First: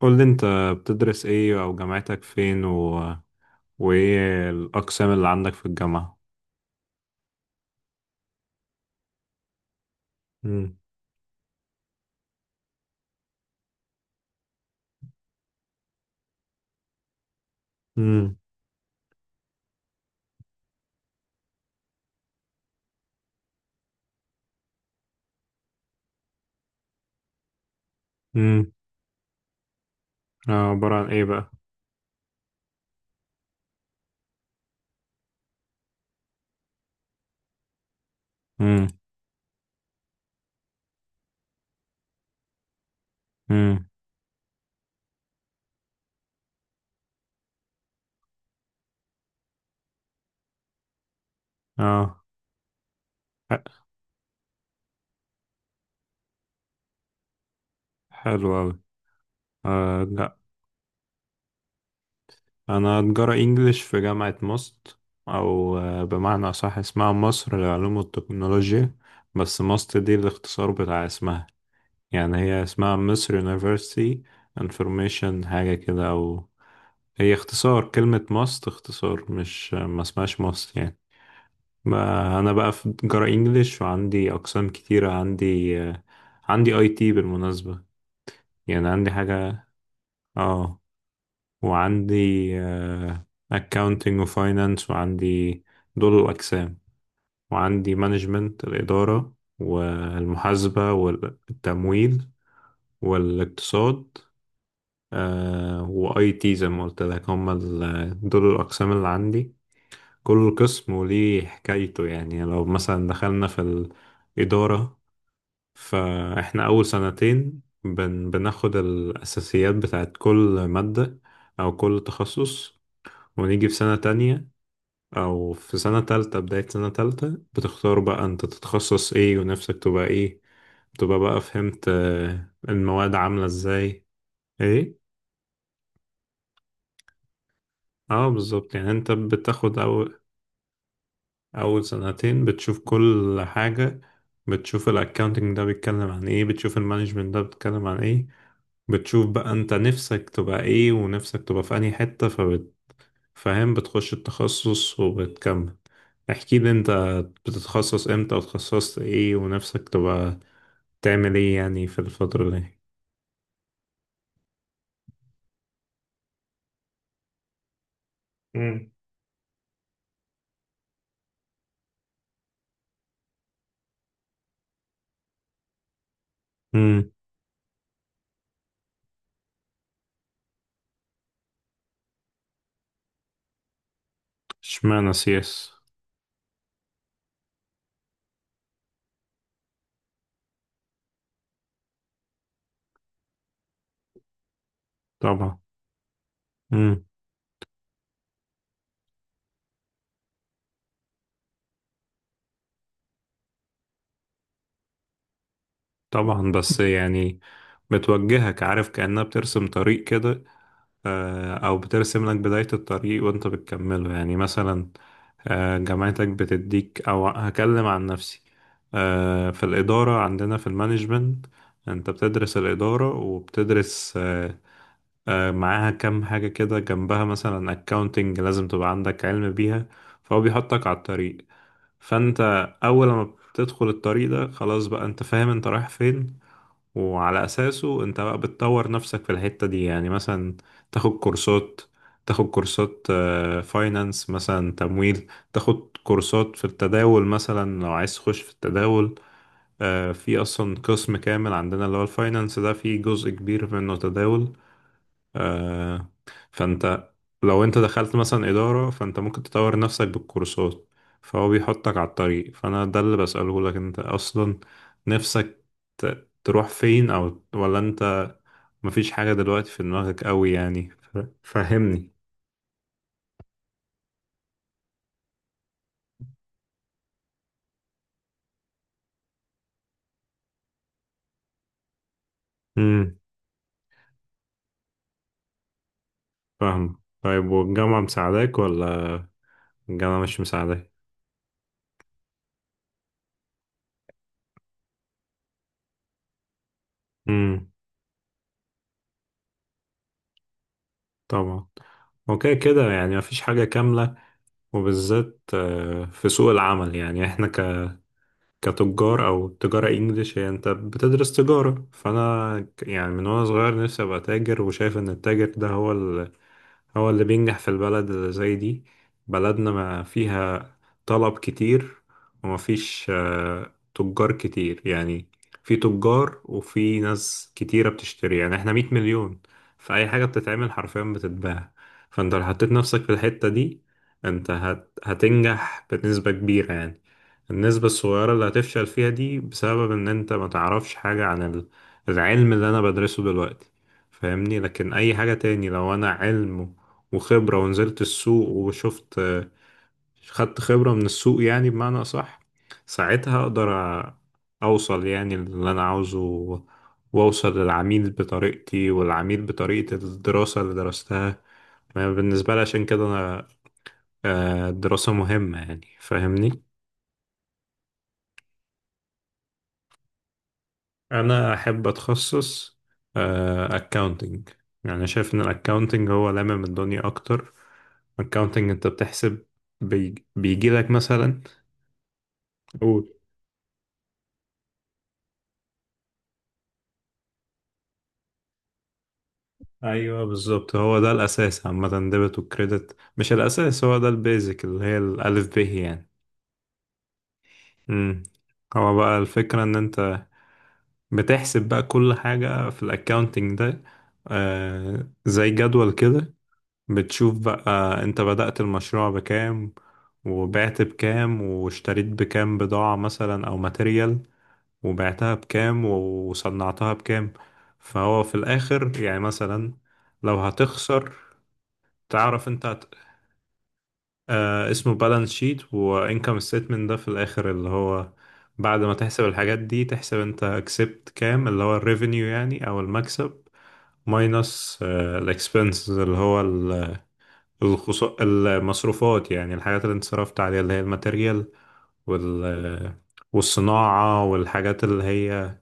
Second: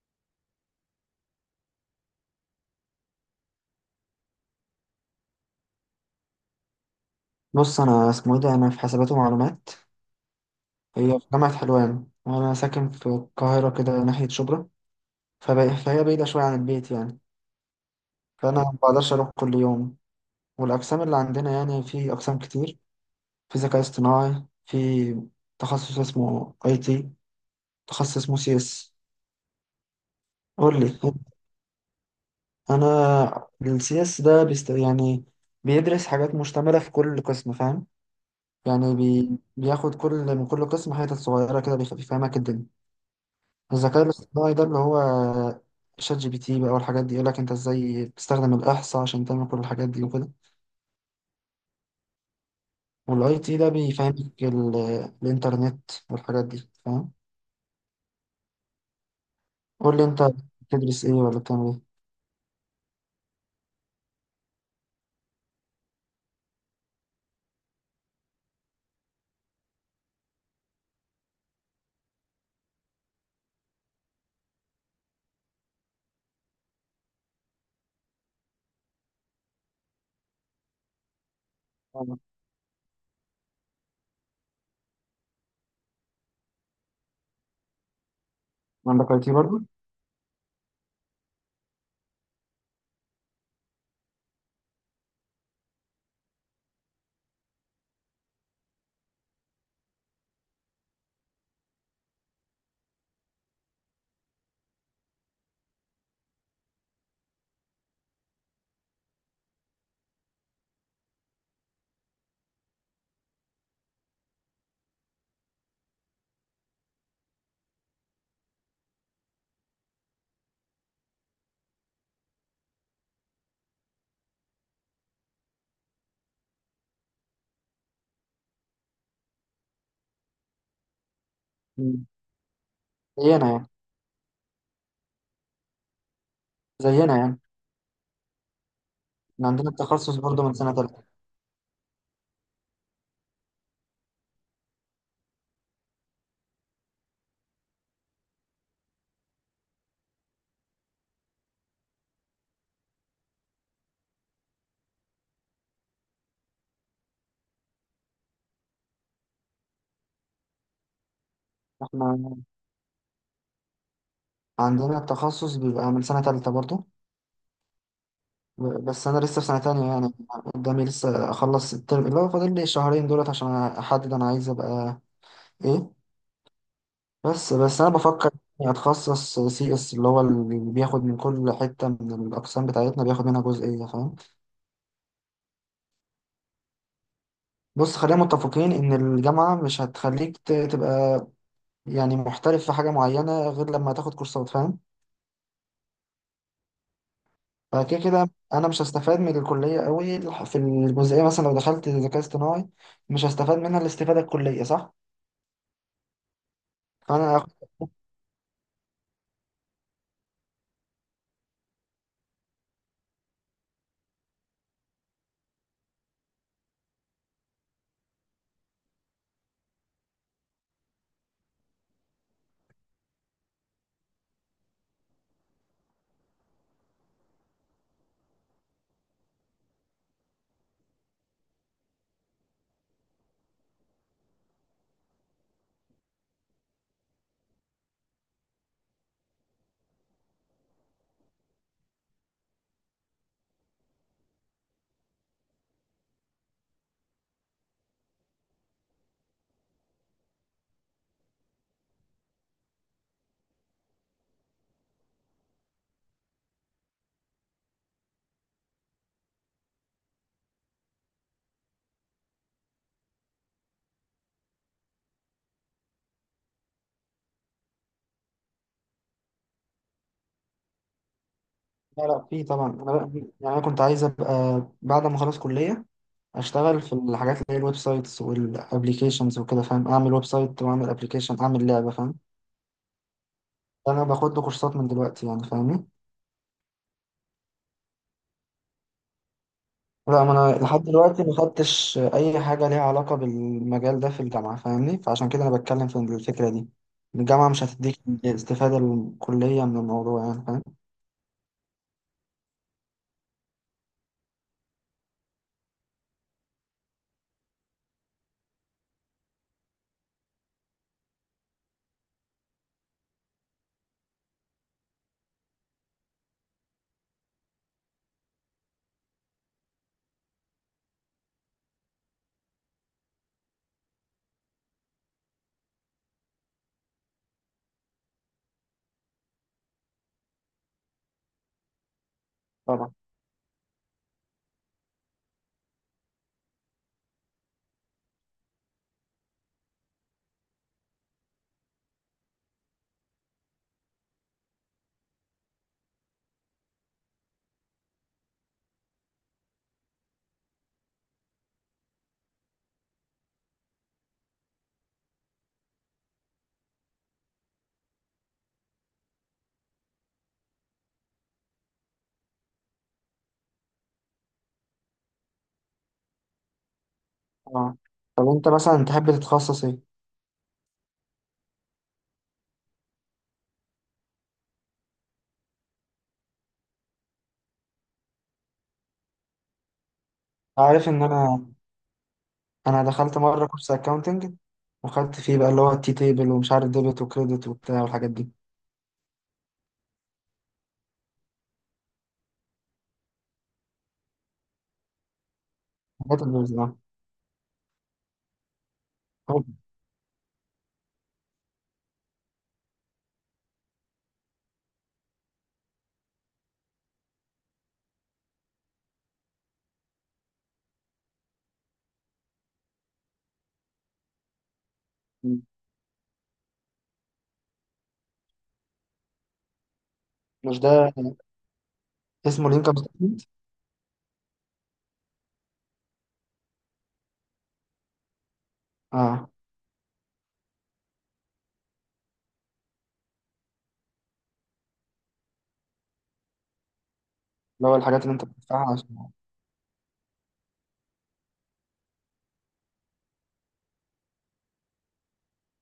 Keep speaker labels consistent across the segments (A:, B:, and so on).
A: قول لي انت، بتدرس ايه، او جامعتك فين، وايه الاقسام اللي عندك في الجامعة؟
B: بص، انا اسمه ايه ده، انا في حسابات ومعلومات.
A: امم،
B: هي في جامعة حلوان وانا ساكن في القاهرة كده ناحية شبرا. فهي بعيدة شوية عن البيت يعني.
A: امم،
B: فانا ما بقدرش اروح كل يوم. والاقسام اللي عندنا يعني في اقسام كتير، في ذكاء اصطناعي، في تخصص اسمه اي تي، تخصص اسمه سي
A: امم،
B: اس.
A: اه،
B: قول
A: عبارة
B: لي.
A: عن ايه بقى؟
B: انا السي اس ده بيست يعني، بيدرس حاجات مشتملة في كل قسم، فاهم؟
A: امم،
B: يعني بياخد كل من كل قسم حتت صغيرة كده، بيفهمك الدنيا.
A: امم،
B: الذكاء الاصطناعي ده اللي هو شات جي بي تي بقى والحاجات دي، يقولك انت ازاي بتستخدم الاحصاء عشان تعمل كل الحاجات دي وكده.
A: اه،
B: والاي تي ده
A: ح-
B: بيفهمك الانترنت والحاجات دي، فاهم؟
A: حلو اوي.
B: قول
A: آه،
B: لي انت،
A: لا.
B: بتدرس ايه ولا بتعمل ايه؟
A: انا تجارة انجليش في جامعة ماست، او بمعنى اصح اسمها مصر للعلوم والتكنولوجيا. بس ماست دي الاختصار بتاع اسمها، يعني هي اسمها مصر University Information حاجة كده، او هي اختصار كلمة ماست، اختصار، مش ما اسمهاش ماست يعني.
B: آه،
A: ما انا بقى في جرا انجليش وعندي اقسام كتيرة، عندي عندي اي تي بالمناسبة، يعني عندي
B: عندك اي تي برضه.
A: حاجة، اه، وعندي اكاونتنج وفاينانس، وعندي دول الاقسام، وعندي مانجمنت، الإدارة والمحاسبة والتمويل والاقتصاد، واي تي زي ما قلت لك، هم دول الاقسام اللي عندي. كل قسم وليه حكايته، يعني لو مثلا دخلنا في الإدارة، فإحنا أول سنتين بناخد الأساسيات بتاعت كل مادة أو كل تخصص، ونيجي في سنة تانية أو في سنة تالتة، بداية سنة تالتة بتختار بقى أنت تتخصص إيه ونفسك تبقى إيه، تبقى بقى، فهمت
B: مم.
A: المواد عاملة
B: زينا يعني.
A: إزاي؟ إيه؟
B: زينا يعني.
A: اه، بالظبط. يعني انت
B: احنا عندنا
A: بتاخد، أو
B: التخصص برضه من سنة تالتة.
A: أول سنتين بتشوف كل حاجة، بتشوف الأكاونتنج ده بيتكلم عن إيه، بتشوف المانجمنت ده بيتكلم عن إيه، بتشوف بقى أنت نفسك تبقى إيه ونفسك تبقى في أنهي حتة، فبتفهم بتخش التخصص وبتكمل. احكي لي أنت، بتتخصص إمتى، وتخصصت إيه، ونفسك تبقى تعمل إيه يعني في
B: احنا
A: الفترة دي؟
B: عندنا التخصص بيبقى من سنة تالتة برضه.
A: مم.
B: بس انا لسه في سنة تانية يعني، قدامي لسه اخلص الترم اللي هو فاضل لي الشهرين دولت عشان احدد انا عايز ابقى ايه.
A: امم
B: بس انا بفكر إني اتخصص سي اس، اللي هو اللي بياخد من كل حته من الاقسام بتاعتنا، بياخد منها جزئيه، فاهم؟
A: اشمعنى سياس؟
B: بص، خلينا متفقين ان الجامعه مش هتخليك تبقى يعني محترف في حاجه معينه غير لما تاخد كورسات، فاهم؟
A: طبعا. امم
B: فكده كده انا مش هستفاد من الكليه قوي، في الجزئيه، مثلا لو دخلت ذكاء اصطناعي مش هستفاد منها الاستفاده الكليه، صح؟
A: طبعا، بس
B: فانا
A: يعني
B: هاخد-
A: بتوجهك، عارف، كأنها بترسم طريق كده، أو بترسم لك بداية الطريق وأنت بتكمله، يعني مثلا جامعتك بتديك، أو هكلم عن نفسي، في الإدارة عندنا في المانجمنت، أنت بتدرس الإدارة وبتدرس معاها كام حاجة كده جنبها، مثلا أكاونتنج لازم تبقى عندك علم بيها، فهو بيحطك على الطريق. فأنت أول ما بتدخل الطريق ده خلاص بقى أنت فاهم أنت رايح فين، وعلى أساسه أنت بقى بتطور نفسك في الحتة دي، يعني مثلا تاخد كورسات، تاخد كورسات فاينانس مثلا، تمويل، تاخد كورسات في التداول مثلا لو عايز تخش في التداول. في أصلا قسم كامل عندنا اللي هو الفاينانس ده، فيه جزء كبير منه تداول. آه، فانت لو انت دخلت مثلا إدارة، فانت ممكن تطور نفسك بالكورسات، فهو بيحطك على الطريق، فانا ده اللي بسأله لك انت اصلا، نفسك تروح فين، او ولا انت مفيش حاجة دلوقتي في دماغك قوي يعني،
B: لا
A: فهمني.
B: لا في طبعا. يعني انا كنت عايز ابقى بعد ما اخلص كليه اشتغل في الحاجات اللي هي الويب سايتس والابليكيشنز وكده، فاهم؟ اعمل ويب سايت واعمل ابليكيشن، اعمل لعبه، فاهم؟
A: امم
B: انا باخد له كورسات من دلوقتي يعني، فاهمني؟
A: فاهم. طيب، والجامعة مساعداك ولا الجامعة
B: لا، ما
A: مش
B: انا لحد
A: مساعداك؟
B: دلوقتي ما خدتش اي حاجه ليها علاقه بالمجال ده في الجامعه، فاهمني؟ فعشان كده انا بتكلم في الفكره دي. الجامعه مش
A: امم.
B: هتديك استفاده الكليه من الموضوع يعني، فاهم؟
A: طبعا. اوكي كده، يعني مفيش حاجة كاملة، وبالذات في سوق العمل. يعني احنا كتجار، او تجارة انجليش هي، انت بتدرس تجارة، فانا يعني من وانا صغير نفسي ابقى تاجر، وشايف ان التاجر ده هو هو اللي بينجح في البلد اللي زي دي. بلدنا ما فيها طلب كتير، وما فيش تجار كتير، يعني في تجار وفي ناس كتيرة بتشتري، يعني احنا 100 مليون، فأي حاجة بتتعمل حرفيا بتتباع. فانت لو حطيت
B: طبعا.
A: نفسك في الحتة دي، انت هتنجح بنسبة كبيرة يعني، النسبة الصغيرة اللي هتفشل فيها دي بسبب ان انت ما تعرفش حاجة عن العلم اللي انا بدرسه دلوقتي، فاهمني. لكن اي حاجة تاني، لو انا علم وخبرة ونزلت السوق وشفت، خدت خبرة من السوق يعني بمعنى أصح، ساعتها أقدر أ- أوصل يعني اللي أنا عاوزه، وأوصل للعميل بطريقتي، والعميل بطريقة الدراسة اللي درستها. ما بالنسبة لي عشان كده أنا، الدراسة مهمة يعني، فاهمني.
B: اه. طب انت مثلا تحب تتخصص ايه؟
A: أنا أحب أتخصص أكاونتنج، يعني شايف إن الأكاونتنج هو لامم الدنيا أكتر. أكاونتنج أنت بتحسب، بيجي
B: عارف
A: لك
B: ان انا
A: مثلا،
B: انا دخلت مره كورس اكاونتنج وخدت فيه بقى اللي هو التي تيبل ومش عارف ديبت وكريدت وبتاع والحاجات دي،
A: ايوه بالظبط، هو ده الاساس عامه، ديبت وكريدت، مش الاساس، هو ده البيزك اللي هي الالف ب يعني.
B: حاجات البيزنس.
A: امم هو بقى
B: هو-
A: الفكره ان انت بتحسب بقى كل حاجه في الاكاونتنج ده، زي جدول كده، بتشوف بقى انت بدأت المشروع بكام، وبعت بكام، واشتريت بكام بضاعه مثلا او ماتيريال، وبعتها بكام وصنعتها بكام، فهو في الاخر يعني مثلا لو
B: مش ده
A: هتخسر، تعرف
B: اسمه
A: انت،
B: الانكم ستيتمنت؟
A: آه، اسمه بالانس شيت وانكم ستيتمنت، ده في الاخر اللي هو بعد ما تحسب
B: اه.
A: الحاجات دي، تحسب انت كسبت كام اللي هو الريفينيو يعني او المكسب، ماينس الاكسبنسز اللي هو
B: اللي هو الحاجات اللي انت بتدفعها عشان.
A: المصروفات، يعني الحاجات اللي انت صرفت عليها، اللي هي الماتيريال وال... آه، والصناعة والحاجات اللي هي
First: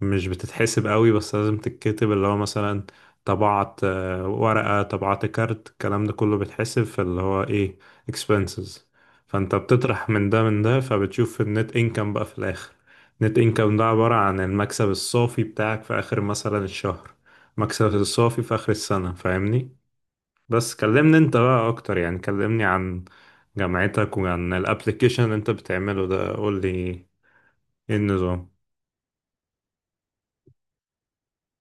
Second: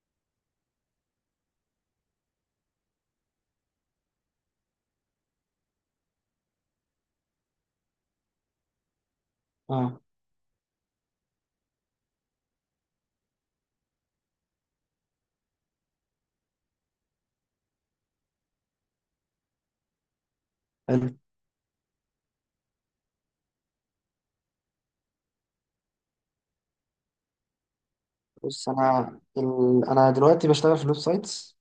A: مش بتتحسب قوي، بس لازم تتكتب، اللي هو مثلا طبعت ورقة، طبعت كارت، الكلام ده كله بيتحسب في اللي هو ايه، expenses. فانت
B: اه.
A: بتطرح من ده من ده، فبتشوف النت انكم بقى في الاخر، النت انكم ده عبارة عن المكسب الصافي بتاعك في اخر مثلا الشهر، مكسب الصافي في اخر السنة، فاهمني. بس
B: حلو.
A: كلمني انت بقى اكتر، يعني كلمني عن جامعتك وعن الابليكيشن اللي انت بتعمله ده، قول لي ايه النظام.
B: بص، انا دلوقتي بشتغل في الويب سايتس.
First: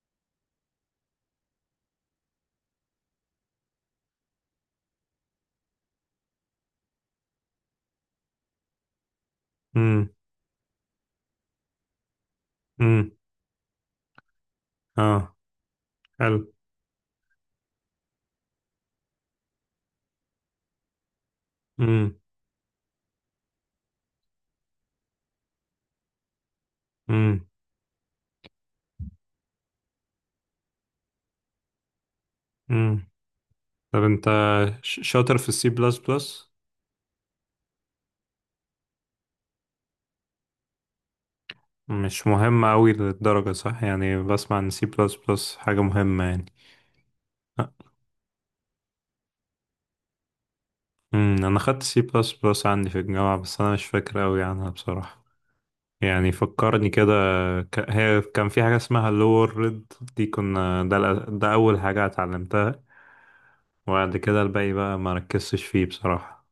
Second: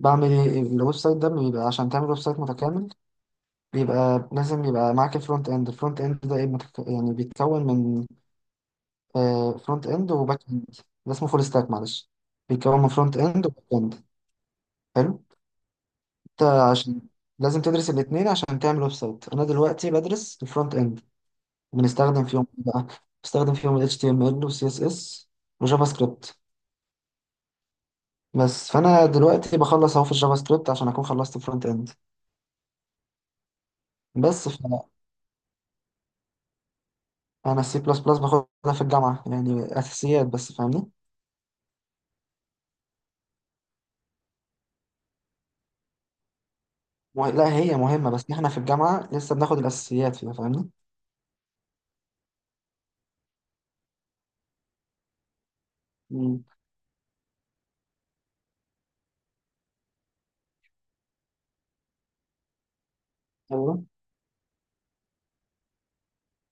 B: بعمل ايه؟ الويب سايت ده بيبقى، عشان تعمل ويب سايت متكامل، بيبقى لازم يبقى معاك الفرونت اند. الفرونت اند ده ايه؟ يعني بيتكون من آه فرونت
A: امم،
B: اند وباك اند. ده اسمه فول ستاك، معلش. بيتكون من
A: امم،
B: فرونت اند وباك اند. حلو.
A: اه، حلو،
B: انت عشان لازم تدرس الاثنين عشان تعمل ويب سايت. انا دلوقتي بدرس الفرونت اند.
A: امم،
B: بنستخدم فيهم إيه بقى؟ بنستخدم فيهم ال HTML وال CSS وجافا سكريبت.
A: امم،
B: بس فانا دلوقتي بخلص اهو في الجافا سكريبت عشان اكون خلصت فرونت اند.
A: امم. طب انت
B: بس فانا.
A: شاطر في السي بلس بلس؟
B: السي بلس بلس باخدها في الجامعه، يعني اساسيات بس، فاهمني؟
A: مش مهم قوي للدرجة صح، يعني بسمع ان سي بلس بلس حاجة مهمة يعني.
B: لا، هي مهمه بس احنا في الجامعه لسه بناخد الاساسيات فيها، فاهمني؟
A: انا خدت سي بلس بلس عندي في الجامعة، بس انا مش فاكر قوي عنها بصراحة، يعني
B: مم.
A: فكرني كده. هي كان في حاجة اسمها لور ريد، دي كنا ده، ده اول حاجة اتعلمتها،
B: ايوه.
A: وبعد كده الباقي بقى ما ركزتش فيه بصراحة.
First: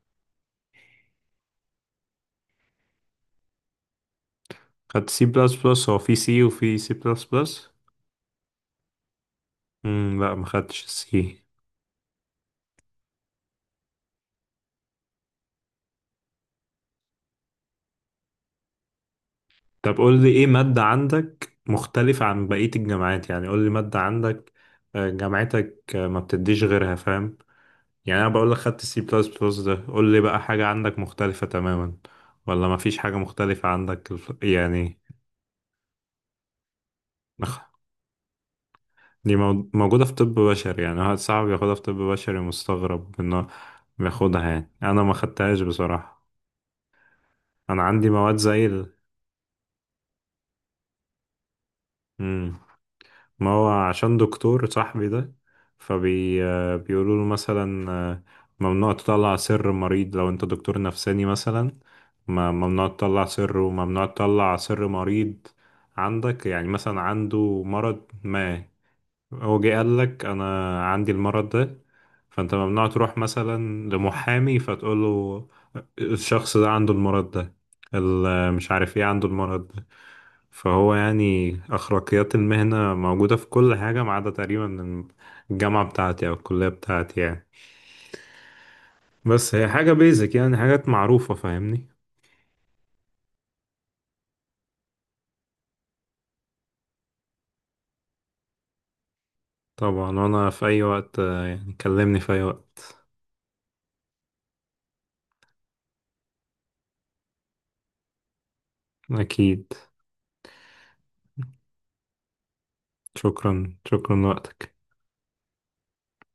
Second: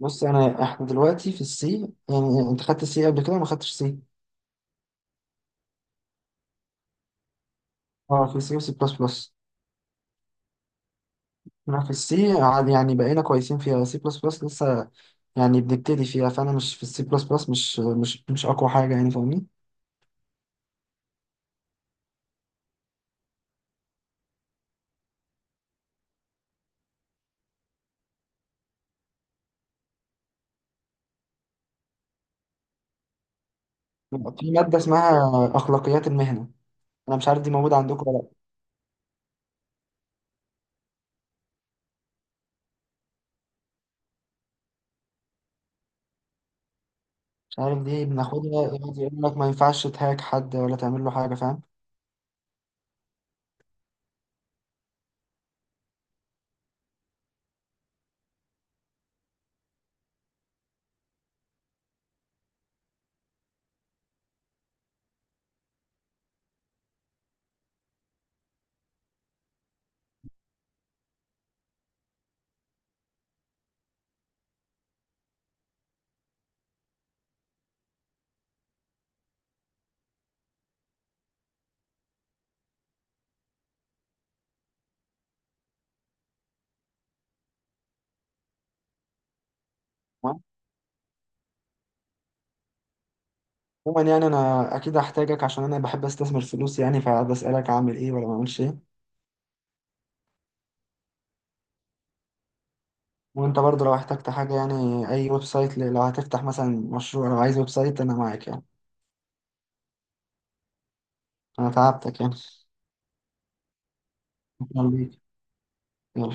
B: بص، انا احنا دلوقتي في السي. يعني انت خدت السي قبل كده ولا ما خدتش سي؟
A: خدت سي بلس بلس، هو في سي وفي سي بلس بلس.
B: اه، في سي وسي بلس بلس.
A: امم. لا، ما خدتش السي.
B: انا في السي عاد، يعني بقينا كويسين فيها. سي بلس بلس لسه يعني بنبتدي فيها، فانا مش في السي بلس بلس مش اقوى حاجه يعني، فاهمني؟
A: طب قول لي ايه مادة عندك مختلفة عن بقية الجامعات، يعني قول لي مادة عندك، جامعتك ما بتديش غيرها، فاهم؟ يعني انا بقول لك خدت السي بلس بلس ده، قول لي بقى حاجة عندك مختلفة تماما، ولا ما فيش حاجة مختلفة عندك
B: في ماده
A: يعني.
B: اسمها اخلاقيات المهنه، انا مش عارف دي
A: نخ-
B: موجوده عندكم ولا لا.
A: دي موجودة في طب بشري، يعني واحد صاحبي بياخدها في طب بشري، مستغرب انه بياخدها، يعني انا ما خدتهاش بصراحة.
B: مش
A: انا
B: عارف، دي
A: عندي مواد
B: بناخدها،
A: زي
B: يقعد يقول لك ما ينفعش تهاك حد ولا تعمل له حاجه، فاهم؟
A: مم. ما هو عشان دكتور صاحبي ده، فبي آه، بيقولوا له مثلا ممنوع تطلع سر مريض لو انت دكتور نفساني مثلا، ممنوع تطلع سر، وممنوع تطلع سر مريض عندك، يعني مثلا عنده مرض ما، هو جه قال لك انا عندي المرض ده، فانت ممنوع تروح مثلا لمحامي فتقول له الشخص ده عنده المرض ده، مش عارف ايه عنده المرض ده. فهو يعني أخلاقيات المهنة موجودة في كل حاجة ما عدا تقريبا الجامعة بتاعتي أو الكلية بتاعتي يعني، بس هي حاجة بيزك، يعني حاجات معروفة، فاهمني.
B: عموما يعني انا اكيد هحتاجك، عشان انا بحب استثمر فلوس يعني، فبسالك اعمل ايه ولا ما اعملش ايه.
A: طبعا، وأنا في أي وقت، يعني كلمني في أي وقت.
B: وانت برضه لو احتجت حاجه يعني، اي ويب سايت لو هتفتح مثلا مشروع، لو عايز ويب سايت انا معاك يعني.
A: أكيد.
B: انا تعبتك يعني.
A: شكرا، شكرا لوقتك.
B: شكرا ليك.